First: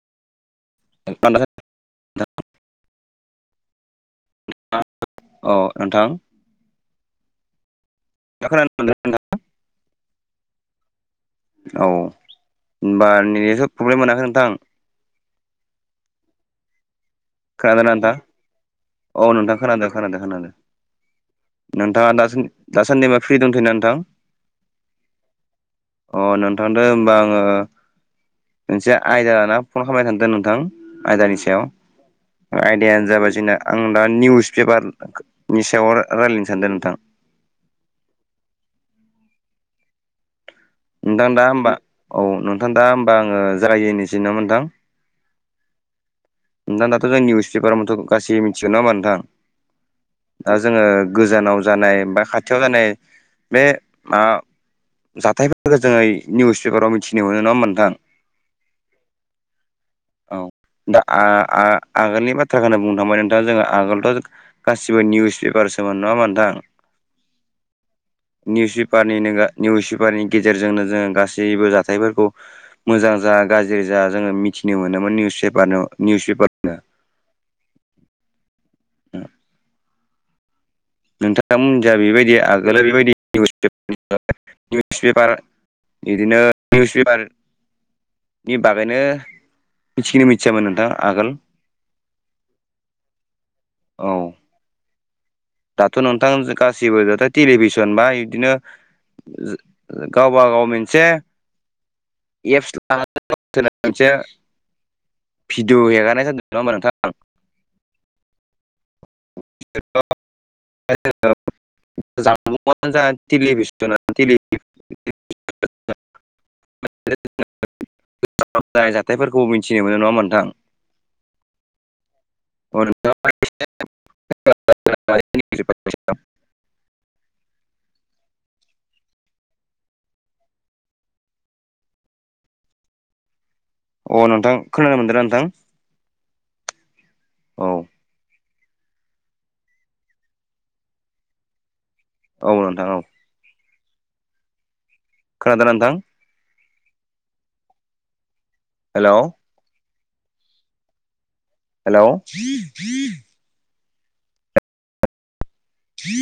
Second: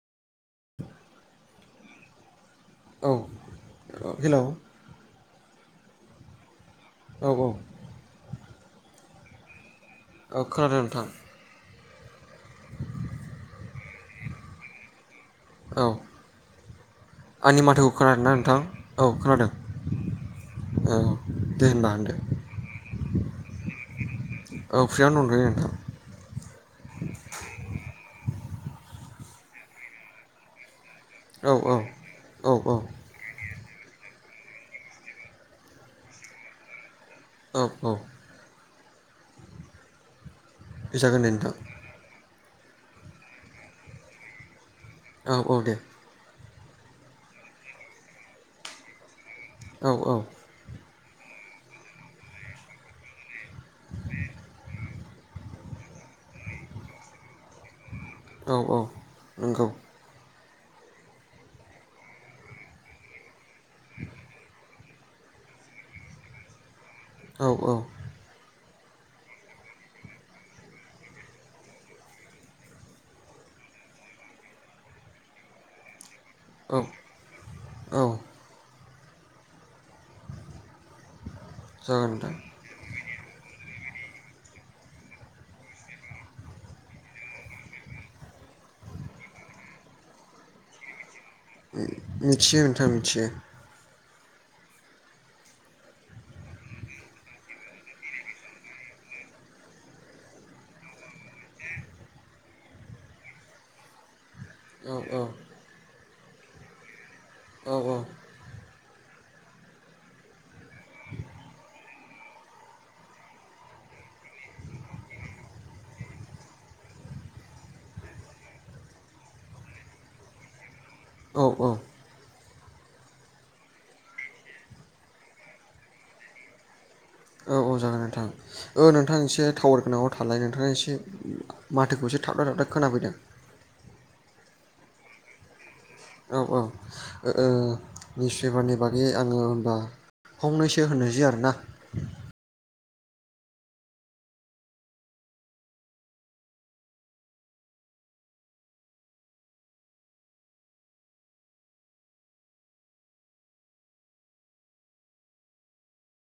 द [inaudible] फान्द [inaudible] औ हेलौ आ औ नोंथां औ औ द खोन मोना [unintelligible] ओ खोनादों नोंथां औ होनबा नेटनिथ' प्रब्लेम मोनाखै नोंथां औ खोनादों ना नोंथां ओ नोंथां खोनादों खोनादों खोनादों औ दे होनबा होनदो नोंथांआ दा दासान्दिबा फ्रि दंथोयोना नोंथां औ फ्रिआवनो दंथ'यो नोंथां अ नोंथांदो होमबा आङो मोनसे आयदा लाना फन खालामनाय थांदों नोंथां औ आयदानिसायाव औ औ औ आयदायानो जाबाय जोंना आं दा निउस पेपारनि सायाव रायज्लायनो सानदों नोंथां औ औ फैजागोन दे नोंथां दा होमबा औ नोंथां दा होमबा आङो जानाखि मोनथिनो मोनदों औ औ दे नोंथां दाथ' जों निउसपार मथ'यै जों गासिबो मिथियो नडा होमबा नोंथां औ औ दा जोङो गोजानाव जानाय बा खाथियाव जानाय बे मा जाथायफोरखौ जोङो निउस पेपाराव मिथिनो मोनो नङा नोंथां औ औ नोंगौ औ दा आ आ आगोलनि बाथ्राखौनो बुंनो थांबाय नोंथांआ जोङो आगोलथ' गासिबो निउस पेपारसोमोन नङा मोनोंथां औ-औ निउस पेपारनि निउस पेपारनि गेजेरजोंनो जोङो गासैबो जाथायफोरखौ मोजां जा गाज्रि जा जोङो मिथिनो मोनोमोन निउसार निउस पेपारनो औ औ [inaudible] नोंथाङाोनजहा जागोन नोंथां बेबायदि आगोलाव बेबायदि निउस निउस पेपार बिदिनो निउस पेपार नि बागैनो मिथिखिो मिथियामोन नोंथां आगोल मिथियो नोंथां मिथियो। औ दाथ' नोंथां गासिबो दाथ' टेलिभिसन बा इदिनो गावब गाव मोनसे एप्स लानानै मोनसे [inaudible] औ औ भिडिअ' हेगनाय जादों नङा होमबा नोंथां औ औ थ' [inaudible] ज जालि [unintelligible] [inaudible] जानाय जाथायफोरखौ मिथिनो मोनो नङामोन नोंथां औ-औ [unintelligible] औ-औ जागोन नोंथां ओ नोंथां एसे टावार गोनाङाव थालाय नोंथाङा एसे माथोखौ एसे थाबथाय थाबथाय खोनाफैदों अ नोंथां खोनानो मोनदोंना नोंथां? औ-औ ओ औ निउस पेपारनि बागै आङो होनबा फंनैसो होनोसै आरो ना औ नोंथां औ खोनादोंना नोंथां? हेल' हेल'